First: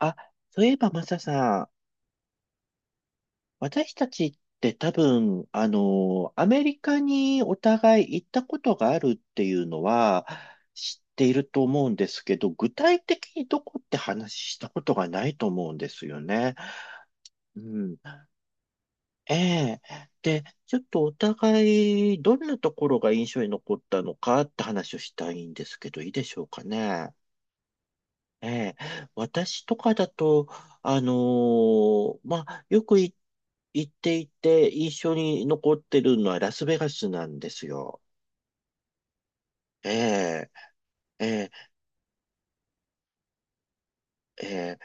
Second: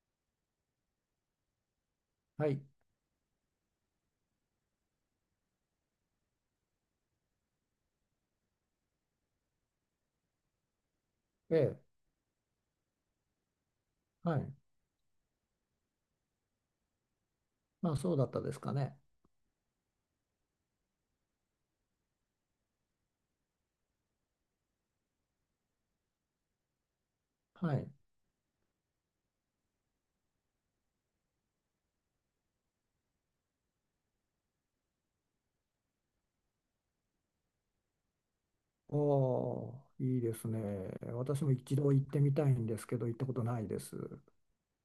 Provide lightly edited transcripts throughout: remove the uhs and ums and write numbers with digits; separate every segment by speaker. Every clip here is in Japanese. Speaker 1: あ、そういえばマサさん、
Speaker 2: はい。
Speaker 1: 私たちって多分、アメリカにお互い行ったことがあるっていうのは知っている
Speaker 2: え
Speaker 1: と
Speaker 2: え。
Speaker 1: 思うんですけど、具体的にどこって話
Speaker 2: はい。
Speaker 1: したことがないと思うんですよね。う
Speaker 2: まあ、
Speaker 1: ん。
Speaker 2: そうだったですかね。
Speaker 1: ええ。で、ちょっとお互いどんなところが印象に残ったのかって話をしたいんですけど、いいでしょうかね。
Speaker 2: はい。
Speaker 1: ええ、私とかだと、まあ、よくい行っていて印象に残ってるのはラスベガスなんですよ。
Speaker 2: おお、
Speaker 1: え
Speaker 2: いいです
Speaker 1: え、
Speaker 2: ね。
Speaker 1: え
Speaker 2: 私
Speaker 1: え、
Speaker 2: も一度行ってみたいんですけど、行ったことないです。
Speaker 1: え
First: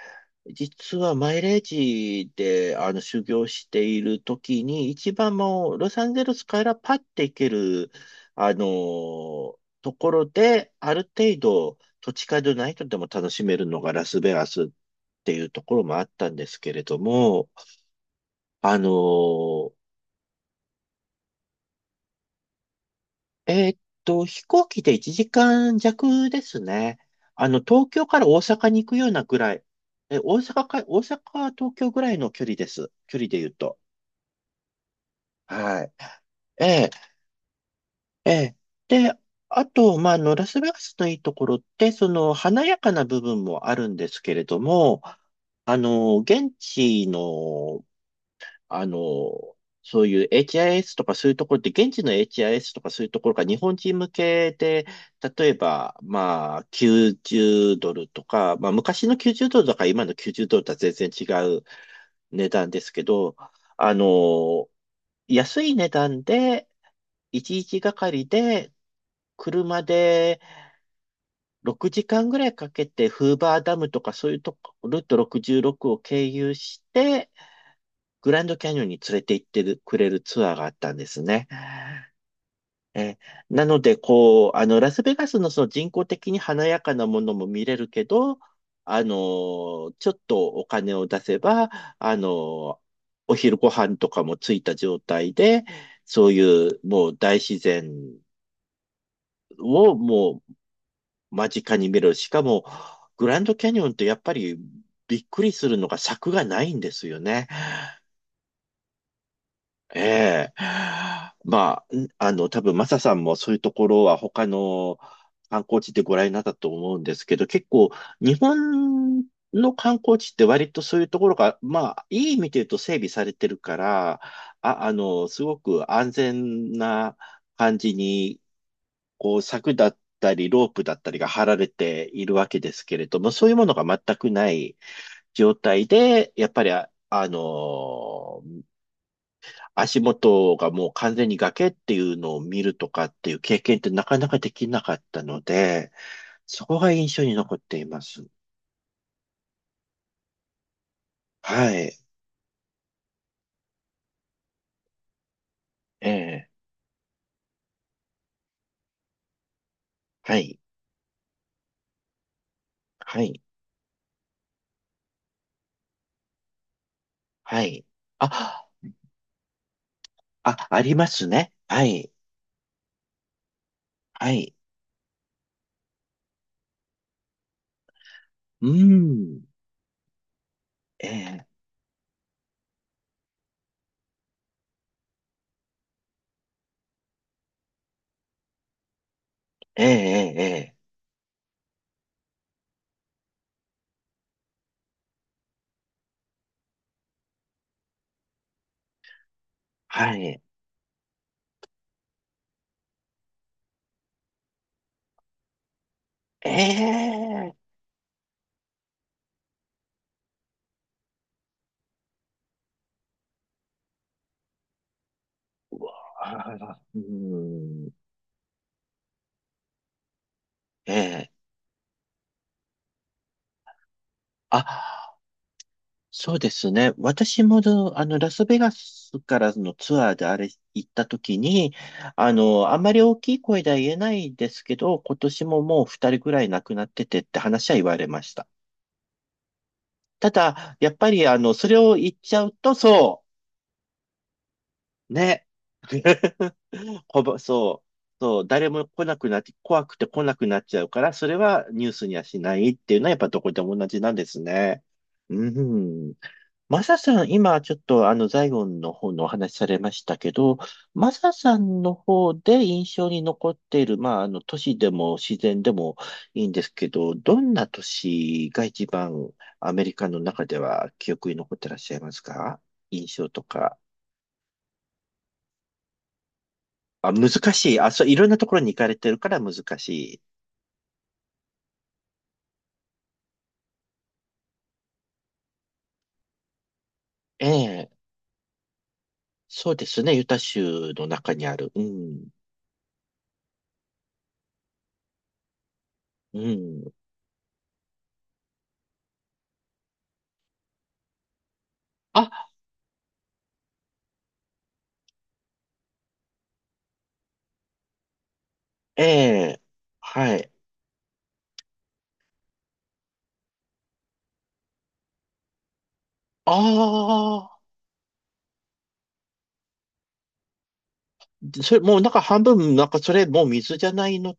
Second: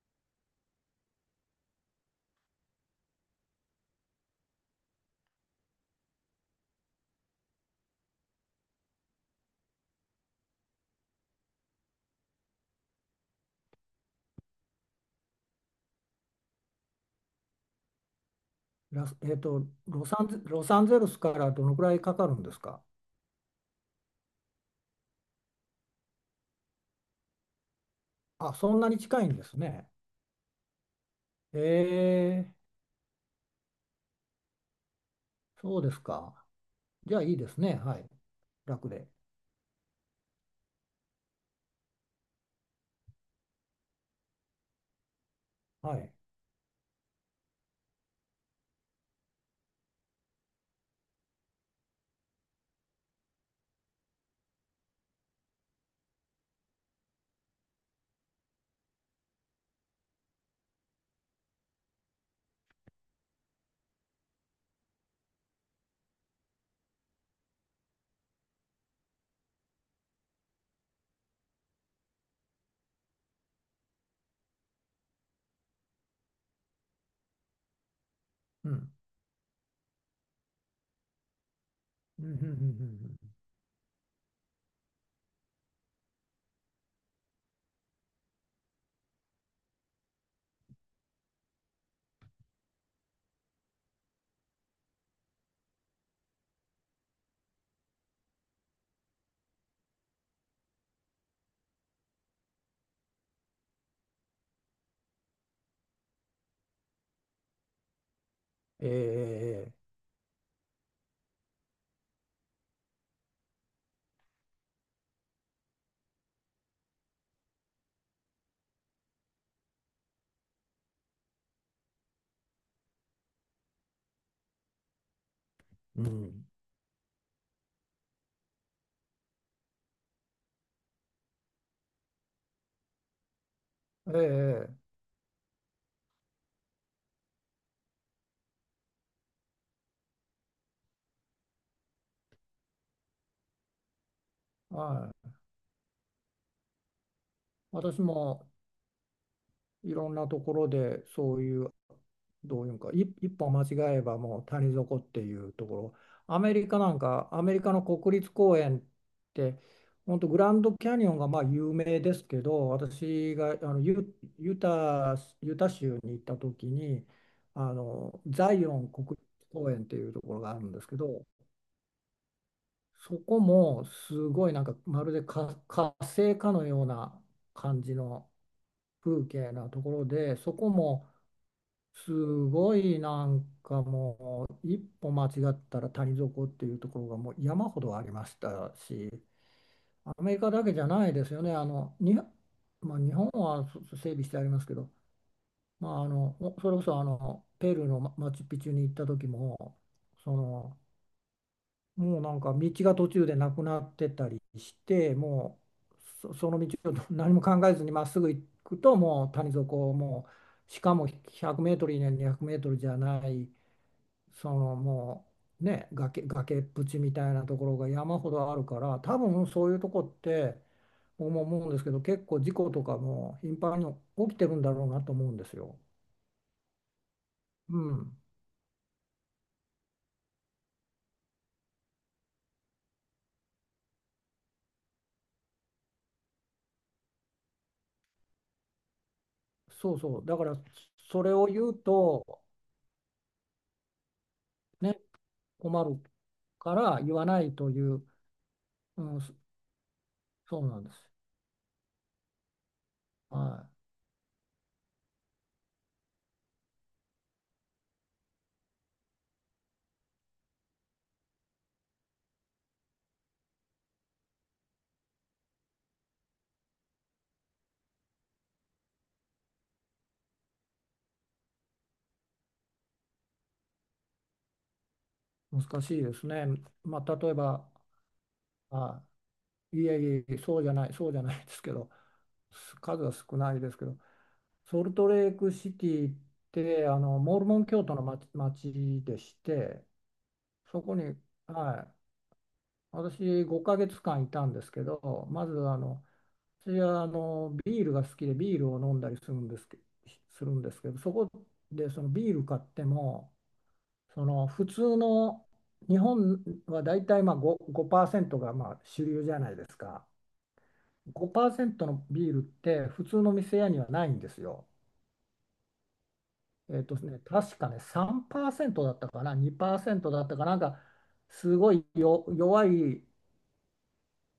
Speaker 1: え、実はマイレージで修行している時に、一番もうロサンゼルスからパッて行ける、ところで、ある程度土地勘でないとでも楽しめるのがラスベガスっていうところもあったんですけれども、あの
Speaker 2: ラス、えっと、
Speaker 1: ー
Speaker 2: ロサンゼ、ロサンゼルスからどのくらいかかるんですか？
Speaker 1: 飛行機で1時間弱ですね。東京から大
Speaker 2: あ、
Speaker 1: 阪
Speaker 2: そん
Speaker 1: に
Speaker 2: な
Speaker 1: 行く
Speaker 2: に
Speaker 1: よう
Speaker 2: 近
Speaker 1: な
Speaker 2: いん
Speaker 1: ぐ
Speaker 2: で
Speaker 1: ら
Speaker 2: す
Speaker 1: い。
Speaker 2: ね。
Speaker 1: 大阪、
Speaker 2: え
Speaker 1: 東京ぐらいの距
Speaker 2: え、
Speaker 1: 離です。距離で言うと。
Speaker 2: そう
Speaker 1: はい。
Speaker 2: ですか。
Speaker 1: ええ、
Speaker 2: じゃあいいですね。はい。
Speaker 1: ええ。
Speaker 2: 楽で。
Speaker 1: で、あと、まあ、ラスベガスのいいところって、その、華やかな部分もあるんですけれども、
Speaker 2: はい。
Speaker 1: 現地のあの、そういう HIS とかそういうところって、現地の HIS とかそういうところが日本人向けで、例えば、まあ、90ドルとか、まあ、昔の90ドルとか今の90ドルとは全然違う値段ですけど、あの、安い値段で、1日がかりで、車で6時間ぐらいかけて、フーバーダムとかそういうとこ、ルート66を経由して、グランドキ
Speaker 2: う
Speaker 1: ャニオン
Speaker 2: ん。
Speaker 1: に連れて行ってるくれるツアーがあったんですね。
Speaker 2: うんうんうんうんうん。
Speaker 1: え、なので、こう、ラスベガスのその人工的に華やかなものも見れるけど、ちょっとお金を出せば、あの、お昼ご飯とかもついた状態で、そういうもう大自然をもう間近に見れる。しかも、グランドキャニオンってやっぱりびっくりするのが柵がないんですよね。
Speaker 2: ええ、ええ、
Speaker 1: ええ。まあ、多分マサさんもそういうところは他の観光地でご覧になったと思うんですけど、結構日本の観光地って割とそういうところが、まあ、いい意味で言うと整備されてるから、すごく
Speaker 2: う
Speaker 1: 安
Speaker 2: ん。
Speaker 1: 全な感じに、こう、柵だったり、ロープだったりが張られているわけですけれども、そういうものが全くな
Speaker 2: ええ、
Speaker 1: い状態で、やっぱり足元がもう完全に崖っていうのを見るとかっていう経験ってなかなかできなかっ
Speaker 2: は
Speaker 1: た
Speaker 2: い。
Speaker 1: ので、そこが印象に残っていま
Speaker 2: 私
Speaker 1: す。
Speaker 2: もいろんなところでそうい
Speaker 1: は
Speaker 2: う、
Speaker 1: い。
Speaker 2: どういうんか、一歩間違えばもう谷底っていうところ、
Speaker 1: ええ。
Speaker 2: アメリカの国立公園って、本当グ
Speaker 1: は
Speaker 2: ラ
Speaker 1: い。
Speaker 2: ンドキャニオンがまあ有名ですけど、
Speaker 1: は
Speaker 2: 私
Speaker 1: い。
Speaker 2: がユタ州に行った時に、
Speaker 1: は
Speaker 2: あ
Speaker 1: い。
Speaker 2: のザイ
Speaker 1: あ、
Speaker 2: オン国立公園っていうところがある
Speaker 1: あ、
Speaker 2: んで
Speaker 1: あ
Speaker 2: す
Speaker 1: り
Speaker 2: け
Speaker 1: ま
Speaker 2: ど、
Speaker 1: すね。はい。
Speaker 2: そこもす
Speaker 1: は
Speaker 2: ごい、
Speaker 1: い。
Speaker 2: なんかまるで火星かのような感じの
Speaker 1: う
Speaker 2: 風
Speaker 1: ん。
Speaker 2: 景なところで、そこも
Speaker 1: ええ。
Speaker 2: すごい、なんかもう一歩間違ったら谷底っていうところがもう山ほどありましたし、
Speaker 1: ええ。
Speaker 2: アメ
Speaker 1: え
Speaker 2: リ
Speaker 1: え。
Speaker 2: カだけ
Speaker 1: え
Speaker 2: じゃ
Speaker 1: え、
Speaker 2: ないですよね。あのに、まあ、日本は整備してありますけど、まあ、あのほそれこそあのペルーのマチュピチュに行った時も、
Speaker 1: は
Speaker 2: そ
Speaker 1: い。
Speaker 2: の、もうなんか道が途中でなくなってたりしても、
Speaker 1: え
Speaker 2: その道を 何も考え
Speaker 1: え。
Speaker 2: ずにまっすぐ行くともう谷底、しかも100メートル以内に200メートルじゃない。その、もうね、
Speaker 1: あ
Speaker 2: 崖っ
Speaker 1: ら、
Speaker 2: ぷち
Speaker 1: う
Speaker 2: みたいなところが
Speaker 1: ん。
Speaker 2: 山ほどあるから、多分そういうとこって、
Speaker 1: ええ。
Speaker 2: 僕も思うんですけど結構事故とかも頻繁に起きてるんだろうなと
Speaker 1: あ、
Speaker 2: 思うんですよ。
Speaker 1: そうですね。私も
Speaker 2: う
Speaker 1: ど、あの、
Speaker 2: ん、
Speaker 1: ラスベガスからのツアーであれ行った時に、あんまり大きい声では言えないですけど、今年ももう2人ぐらい亡くなっててって話は言われました。
Speaker 2: そうそう。
Speaker 1: た
Speaker 2: だから、
Speaker 1: だ、やっぱ
Speaker 2: そ
Speaker 1: り、
Speaker 2: れを言
Speaker 1: そ
Speaker 2: う
Speaker 1: れを言っち
Speaker 2: と
Speaker 1: ゃうと、そ
Speaker 2: ね、
Speaker 1: う、ね。
Speaker 2: 困る から言
Speaker 1: ほ
Speaker 2: わ
Speaker 1: ぼ、
Speaker 2: ないとい
Speaker 1: そう、
Speaker 2: う。
Speaker 1: そう、誰も
Speaker 2: う
Speaker 1: 来な
Speaker 2: ん、
Speaker 1: く
Speaker 2: そ
Speaker 1: なって、怖くて来なくな
Speaker 2: そ
Speaker 1: っ
Speaker 2: う
Speaker 1: ち
Speaker 2: な
Speaker 1: ゃ
Speaker 2: ん
Speaker 1: う
Speaker 2: で
Speaker 1: か
Speaker 2: す。
Speaker 1: ら、それはニュースにはしないっていうのはやっぱどこで
Speaker 2: は
Speaker 1: も同じなんですね。うん。マサさん、今ちょっとザイオンの方のお話しされましたけど、マサさんの方で印象に残っている、まあ、都市でも自然でもいいんですけど、どんな都市が一番アメリカの中では記憶に残ってらっしゃいますか、印象とか。
Speaker 2: い。難しいですね。ま
Speaker 1: あ、
Speaker 2: あ、
Speaker 1: 難
Speaker 2: 例えば、
Speaker 1: しい。あ、そう、いろんなところに行かれ
Speaker 2: は
Speaker 1: てるから難
Speaker 2: い、い
Speaker 1: し
Speaker 2: え
Speaker 1: い。
Speaker 2: いえ、そうじゃないそうじゃないですけど、数は少ないですけど。ソルトレークシティって、あのモル
Speaker 1: え
Speaker 2: モン教
Speaker 1: え、
Speaker 2: 徒の町でし
Speaker 1: そう
Speaker 2: て、
Speaker 1: ですね。ユタ
Speaker 2: そ
Speaker 1: 州
Speaker 2: こ
Speaker 1: の
Speaker 2: に、
Speaker 1: 中にある。
Speaker 2: は
Speaker 1: う
Speaker 2: い、
Speaker 1: ん。
Speaker 2: 私5ヶ月間いたんですけど、まず
Speaker 1: う
Speaker 2: 私
Speaker 1: ん。
Speaker 2: はビールが好きで、ビールを飲んだりするんですけど、そこでそのビール
Speaker 1: あ、
Speaker 2: 買っても、その、普通の日本はだいたいまあ5、ごパーセントがまあ
Speaker 1: え
Speaker 2: 主流じゃない
Speaker 1: え、
Speaker 2: ですか。
Speaker 1: はい。
Speaker 2: 5%のビールって普通の店屋にはないんですよ。
Speaker 1: あ
Speaker 2: 確
Speaker 1: あ。
Speaker 2: かね、3%だったかな、2%だったかな、なんか、す
Speaker 1: で
Speaker 2: ご
Speaker 1: それ、
Speaker 2: い
Speaker 1: もうなんか
Speaker 2: よ
Speaker 1: 半
Speaker 2: 弱
Speaker 1: 分、なんか
Speaker 2: い、
Speaker 1: それ、もう水じゃないの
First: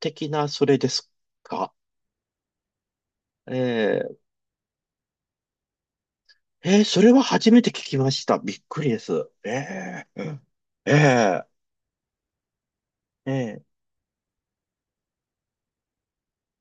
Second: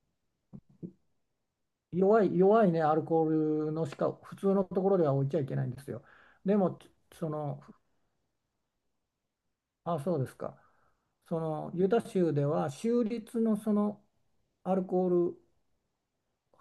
Speaker 1: 的な、それですか。
Speaker 2: 弱い、弱いね、アルコールのしか、
Speaker 1: え
Speaker 2: 普通のところでは置いちゃいけないんですよ。で
Speaker 1: ー、
Speaker 2: も、
Speaker 1: えー、それは
Speaker 2: そ
Speaker 1: 初め
Speaker 2: の、
Speaker 1: て聞きました。びっくりです。
Speaker 2: あ、
Speaker 1: え
Speaker 2: そう
Speaker 1: ー、
Speaker 2: で
Speaker 1: う
Speaker 2: す
Speaker 1: ん、
Speaker 2: か。そ
Speaker 1: え
Speaker 2: の、ユタ州では、州
Speaker 1: ー、え
Speaker 2: 立のそ
Speaker 1: ー、
Speaker 2: の、アルコール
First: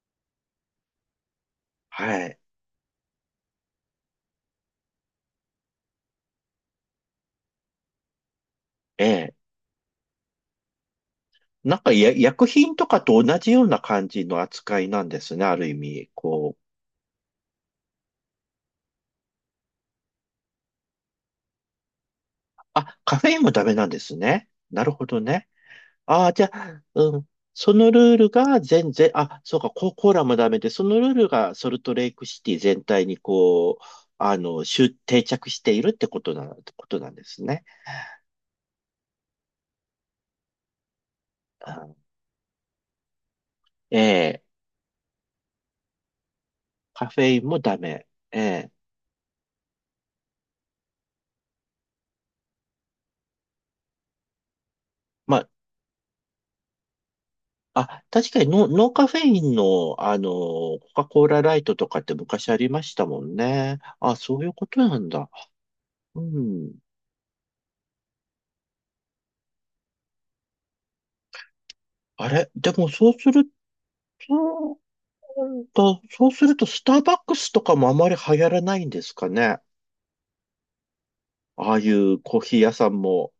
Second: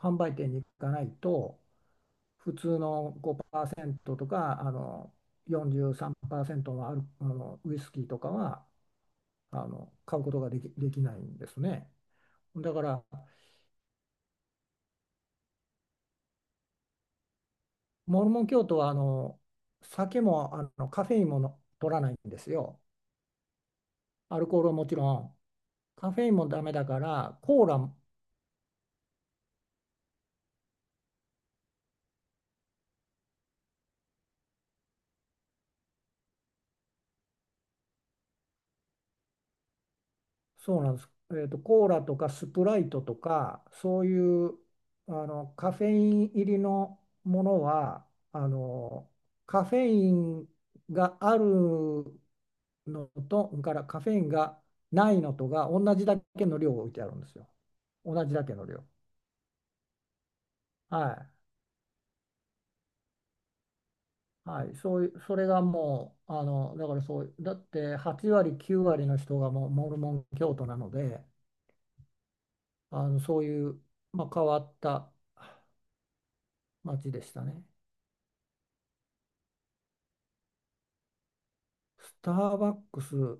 Speaker 2: 販売店に行かないと、
Speaker 1: はい。
Speaker 2: 普通の5%とか、あの、43%のあの、ウイスキーとかは、
Speaker 1: え
Speaker 2: あの、買うことができないんです
Speaker 1: ー、なん
Speaker 2: ね。
Speaker 1: かや、薬
Speaker 2: だ
Speaker 1: 品
Speaker 2: か
Speaker 1: とか
Speaker 2: ら、
Speaker 1: と同じような感じの扱いなんですね、ある意味。こう。
Speaker 2: モルモン教徒はあの酒も、あのカフェインもの取らないんですよ。
Speaker 1: あ、カフェインもダメなんです
Speaker 2: アル
Speaker 1: ね。
Speaker 2: コールは
Speaker 1: な
Speaker 2: も
Speaker 1: る
Speaker 2: ち
Speaker 1: ほ
Speaker 2: ろ
Speaker 1: ど
Speaker 2: ん。
Speaker 1: ね。
Speaker 2: カフ
Speaker 1: あ
Speaker 2: ェイ
Speaker 1: あ、
Speaker 2: ン
Speaker 1: じ
Speaker 2: も
Speaker 1: ゃ
Speaker 2: ダメ
Speaker 1: あ、
Speaker 2: だか
Speaker 1: うん。
Speaker 2: ら、コー
Speaker 1: その
Speaker 2: ラ、
Speaker 1: ルールが全然、あ、そうか、コーラもダメで、そのルールがソルトレイクシティ全体にこう、集定着しているってことなんですね。
Speaker 2: そうなんです。えーと、コーラ
Speaker 1: あ、
Speaker 2: とかスプライトとか、
Speaker 1: え
Speaker 2: そうい
Speaker 1: え、
Speaker 2: うあのカフェイン入りの
Speaker 1: カフェイ
Speaker 2: も
Speaker 1: ンも
Speaker 2: の
Speaker 1: ダメ。
Speaker 2: は、
Speaker 1: え
Speaker 2: あ
Speaker 1: え、
Speaker 2: のカフェインがあるのと、カフェインがないの
Speaker 1: ま
Speaker 2: と
Speaker 1: あ、
Speaker 2: が同じだけの量を置いてあるんですよ。
Speaker 1: あ、
Speaker 2: 同
Speaker 1: 確
Speaker 2: じ
Speaker 1: か
Speaker 2: だ
Speaker 1: に
Speaker 2: けの量。
Speaker 1: ノーカフェインの、コカ・
Speaker 2: は
Speaker 1: コー
Speaker 2: い。
Speaker 1: ラライトとかって昔ありましたもんね。あ、そういう
Speaker 2: は
Speaker 1: こ
Speaker 2: い、
Speaker 1: とな
Speaker 2: そうい
Speaker 1: ん
Speaker 2: う、
Speaker 1: だ。
Speaker 2: それがも
Speaker 1: う
Speaker 2: う、あ
Speaker 1: ん。
Speaker 2: の、だからそう、だって8割、9割の人がもうモルモン教徒なので、
Speaker 1: あれ、でも
Speaker 2: あ
Speaker 1: そう
Speaker 2: の、
Speaker 1: す
Speaker 2: そう
Speaker 1: ると、
Speaker 2: いう、まあ、変わった
Speaker 1: うん、だそうすると、スター
Speaker 2: 街
Speaker 1: バッ
Speaker 2: でし
Speaker 1: ク
Speaker 2: た
Speaker 1: スと
Speaker 2: ね。
Speaker 1: かもあまり流行らないんですかね。ああい
Speaker 2: ス
Speaker 1: う
Speaker 2: タ
Speaker 1: コーヒ
Speaker 2: ー
Speaker 1: ー屋
Speaker 2: バッ
Speaker 1: さん
Speaker 2: クス、
Speaker 1: も、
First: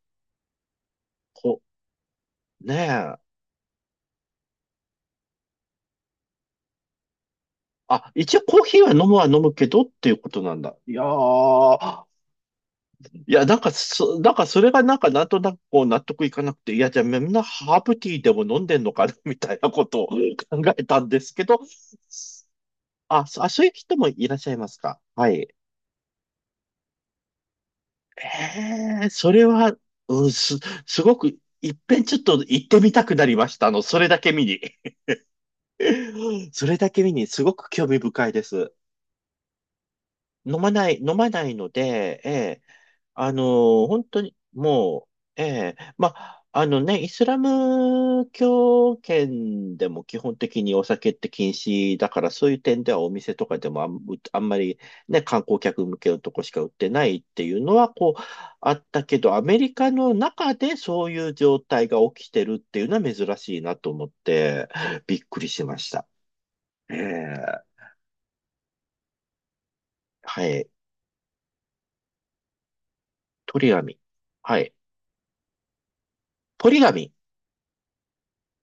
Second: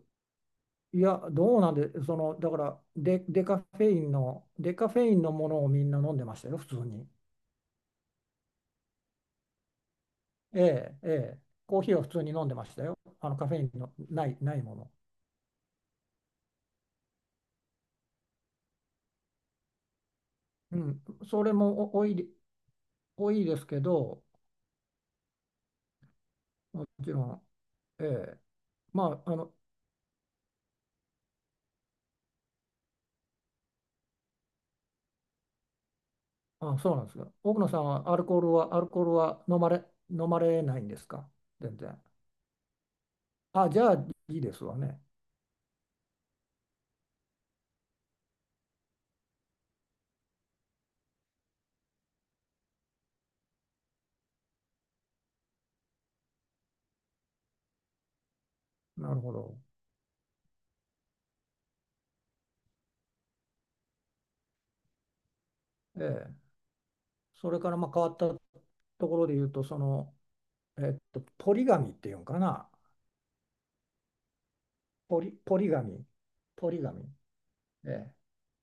Speaker 2: いや、ど
Speaker 1: こ、
Speaker 2: うなんで、その、だか
Speaker 1: ね
Speaker 2: ら
Speaker 1: え。
Speaker 2: デカフェインの、デカフェインのものをみんな飲んでましたよ、普通に。
Speaker 1: あ、一応コーヒーは飲むは飲むけどっていうことなん
Speaker 2: え
Speaker 1: だ。い
Speaker 2: え、
Speaker 1: や
Speaker 2: ええ、コーヒーは
Speaker 1: ー、
Speaker 2: 普通に飲んでましたよ。あ
Speaker 1: い
Speaker 2: の、
Speaker 1: や、
Speaker 2: カフェインのな
Speaker 1: なん
Speaker 2: い、
Speaker 1: か
Speaker 2: な
Speaker 1: そ
Speaker 2: い
Speaker 1: れ
Speaker 2: も
Speaker 1: が
Speaker 2: の。
Speaker 1: なんかなんとなくこう納得いかなくて、いや、じゃあみんなハーブティーでも飲んでんのかな みたいなことを考
Speaker 2: う
Speaker 1: えた
Speaker 2: ん、
Speaker 1: んですけ
Speaker 2: それ
Speaker 1: ど、
Speaker 2: も多い、
Speaker 1: あ、
Speaker 2: 多いで
Speaker 1: そう
Speaker 2: す
Speaker 1: いう
Speaker 2: け
Speaker 1: 人も
Speaker 2: ど、
Speaker 1: いらっしゃいますか。はい。
Speaker 2: もちろん、ええ。
Speaker 1: ええ、
Speaker 2: まあ、
Speaker 1: そ
Speaker 2: あ
Speaker 1: れ
Speaker 2: の、
Speaker 1: は、うん、すごく、いっぺんちょっと行ってみたくなりました。それだけ見に。それだ
Speaker 2: そう
Speaker 1: け
Speaker 2: なんで
Speaker 1: 見
Speaker 2: す
Speaker 1: に、
Speaker 2: よ。
Speaker 1: すご
Speaker 2: 奥野
Speaker 1: く
Speaker 2: さん
Speaker 1: 興味
Speaker 2: はアル
Speaker 1: 深い
Speaker 2: コ
Speaker 1: で
Speaker 2: ール
Speaker 1: す。
Speaker 2: は、飲ま
Speaker 1: 飲
Speaker 2: れ
Speaker 1: ま
Speaker 2: ないん
Speaker 1: な
Speaker 2: で
Speaker 1: い、
Speaker 2: す
Speaker 1: 飲ま
Speaker 2: か？
Speaker 1: ないの
Speaker 2: 全然。
Speaker 1: で、えあの
Speaker 2: あ、じ
Speaker 1: ー
Speaker 2: ゃあ
Speaker 1: 本当に、
Speaker 2: いいですわね。
Speaker 1: もう、ええ、まあ、あのね、イスラム教圏でも基本的にお酒って禁止だから、そういう点ではお店とかでもあんまりね、観光客向けのとこしか売ってないっていうのは、こう、あった
Speaker 2: な
Speaker 1: け
Speaker 2: るほ
Speaker 1: ど、アメ
Speaker 2: ど。
Speaker 1: リカの中でそういう状態が起きてるっていうのは珍しいなと思って、びっくりしまし
Speaker 2: え
Speaker 1: た。
Speaker 2: え。
Speaker 1: ええ、
Speaker 2: それからまあ変わったところで言うと、その、
Speaker 1: はい。
Speaker 2: えっと、ポリガミっていうんかな。
Speaker 1: 鳥紙。はい。
Speaker 2: ポリガミ。
Speaker 1: ポ
Speaker 2: ポ
Speaker 1: リ
Speaker 2: リガミ。
Speaker 1: 紙。
Speaker 2: ええ。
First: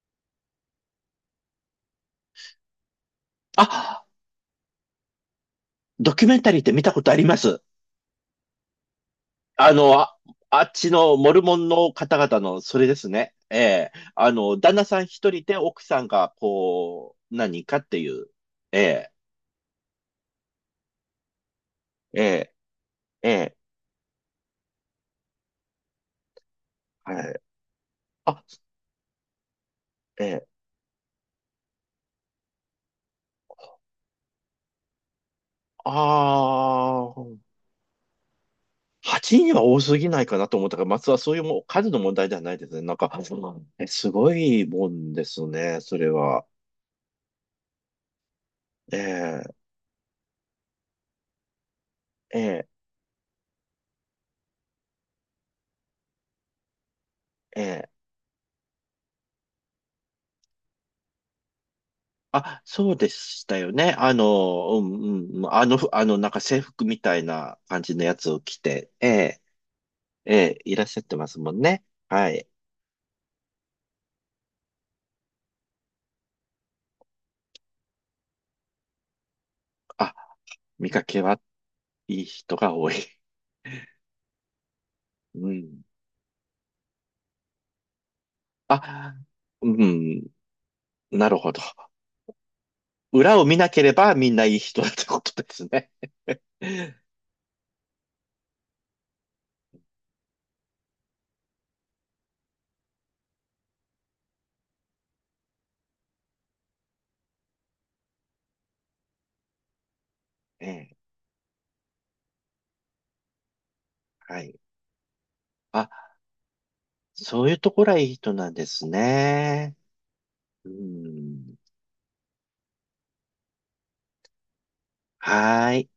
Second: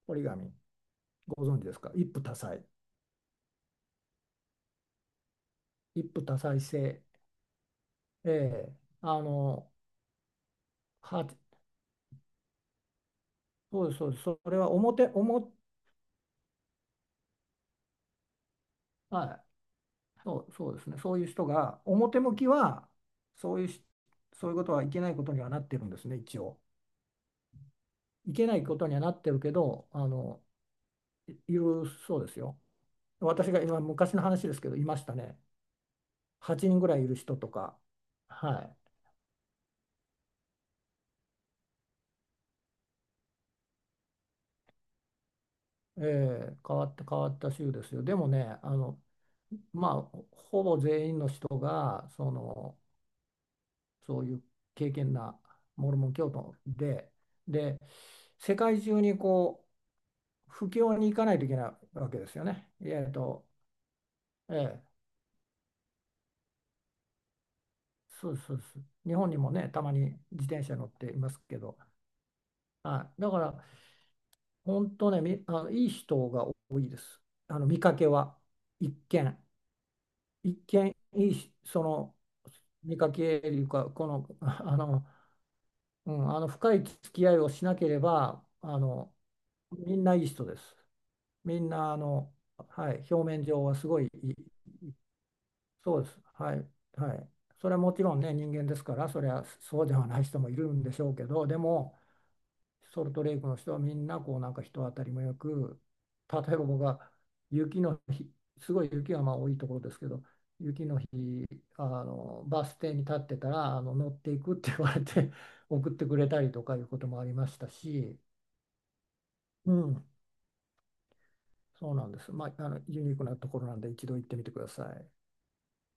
Speaker 2: ポリガミ。ご存知ですか、一夫多妻。
Speaker 1: あ、
Speaker 2: 一
Speaker 1: ド
Speaker 2: 夫
Speaker 1: キュ
Speaker 2: 多
Speaker 1: メンタリ
Speaker 2: 妻
Speaker 1: ーって見たこ
Speaker 2: 制。
Speaker 1: とあります。
Speaker 2: ええ。あの、
Speaker 1: あ、あっちの
Speaker 2: は、
Speaker 1: モルモンの方々のそれですね。え
Speaker 2: そう
Speaker 1: え。
Speaker 2: です、そうです。それは
Speaker 1: 旦那さん一人
Speaker 2: 表、
Speaker 1: で奥さんが、こう、何かっていう。ええ、
Speaker 2: はい、そうですね。そういう人が、
Speaker 1: え
Speaker 2: 表向き
Speaker 1: え、
Speaker 2: は、
Speaker 1: え
Speaker 2: そ
Speaker 1: え、
Speaker 2: ういうし、そういうことはいけないことにはなってるんですね、一応。
Speaker 1: はい。
Speaker 2: い
Speaker 1: あ、
Speaker 2: けないことにはなってるけど、あ
Speaker 1: え
Speaker 2: の、
Speaker 1: え、
Speaker 2: いるそうですよ。私が今、昔の話ですけど、いましたね。8人ぐらいい
Speaker 1: あ
Speaker 2: る人
Speaker 1: あ、
Speaker 2: とか。は
Speaker 1: 8人は多すぎないかなと思ったから、松はそういうもう数の問題ではないですね。なんか、すごいもんですね、そ
Speaker 2: い、え
Speaker 1: れは。
Speaker 2: え、変わった、変わった州ですよ。でもね、あ
Speaker 1: え
Speaker 2: の、
Speaker 1: え、
Speaker 2: まあ、ほぼ全員の人が、そ
Speaker 1: ええ、
Speaker 2: の、そういう敬虔なモルモン教徒で、
Speaker 1: え
Speaker 2: で、
Speaker 1: え。
Speaker 2: 世界中に布教に行かないといけないわけですよ
Speaker 1: あ、
Speaker 2: ね。
Speaker 1: そう
Speaker 2: え
Speaker 1: で
Speaker 2: っ
Speaker 1: し
Speaker 2: と、
Speaker 1: たよね。
Speaker 2: え
Speaker 1: う
Speaker 2: え、
Speaker 1: ん、うん、あの、ふあの、なんか制服みたいな感じのやつ
Speaker 2: そう
Speaker 1: を
Speaker 2: そ
Speaker 1: 着
Speaker 2: うそう、
Speaker 1: て、え
Speaker 2: 日本に
Speaker 1: え、
Speaker 2: もね、たまに
Speaker 1: え
Speaker 2: 自
Speaker 1: え、
Speaker 2: 転
Speaker 1: い
Speaker 2: 車
Speaker 1: ら
Speaker 2: 乗
Speaker 1: っ
Speaker 2: っ
Speaker 1: しゃっ
Speaker 2: て
Speaker 1: て
Speaker 2: い
Speaker 1: ま
Speaker 2: ま
Speaker 1: す
Speaker 2: す
Speaker 1: も
Speaker 2: け
Speaker 1: ん
Speaker 2: ど、
Speaker 1: ね。はい。
Speaker 2: はい、だから、本当ね、あの、いい人が多いです。あの見かけは、一見、
Speaker 1: あ、
Speaker 2: 一
Speaker 1: 見
Speaker 2: 見、
Speaker 1: かけ
Speaker 2: いい
Speaker 1: は
Speaker 2: し、その、
Speaker 1: いい人が多い。
Speaker 2: 見かけというか、この、あの、
Speaker 1: うん。
Speaker 2: うん、あの深い付き合いをしなければ、あの、
Speaker 1: あ、う
Speaker 2: みんない
Speaker 1: ん、
Speaker 2: い人です。
Speaker 1: なるほ
Speaker 2: み
Speaker 1: ど。
Speaker 2: んな、あの、はい、表
Speaker 1: 裏
Speaker 2: 面
Speaker 1: を見
Speaker 2: 上
Speaker 1: な
Speaker 2: は
Speaker 1: け
Speaker 2: す
Speaker 1: れ
Speaker 2: ごい
Speaker 1: ばみ
Speaker 2: い
Speaker 1: ん
Speaker 2: い。
Speaker 1: ないい人だってことですね。
Speaker 2: そうです。は い。
Speaker 1: え
Speaker 2: はい。それはもちろんね、人間ですから、それはそうではない人もいるんでしょうけど、でも、ソルトレイクの人はみんな、こう、なんか人当たりもよく、例えば僕が雪の日、すごい雪がまあ多いところですけど、雪
Speaker 1: え、
Speaker 2: の日、あの、バス停に立ってたら、あの、乗って
Speaker 1: は
Speaker 2: いくっ
Speaker 1: い。
Speaker 2: て言われて
Speaker 1: あ、
Speaker 2: 送ってくれたりとかいうこともあり
Speaker 1: そ
Speaker 2: ま
Speaker 1: ういう
Speaker 2: した
Speaker 1: ところはいい
Speaker 2: し、
Speaker 1: 人なんです
Speaker 2: う
Speaker 1: ね。
Speaker 2: ん、
Speaker 1: うん。
Speaker 2: そうなんです。まあ、あの、ユニークなところなんで、一度行ってみてください。
Speaker 1: はーい。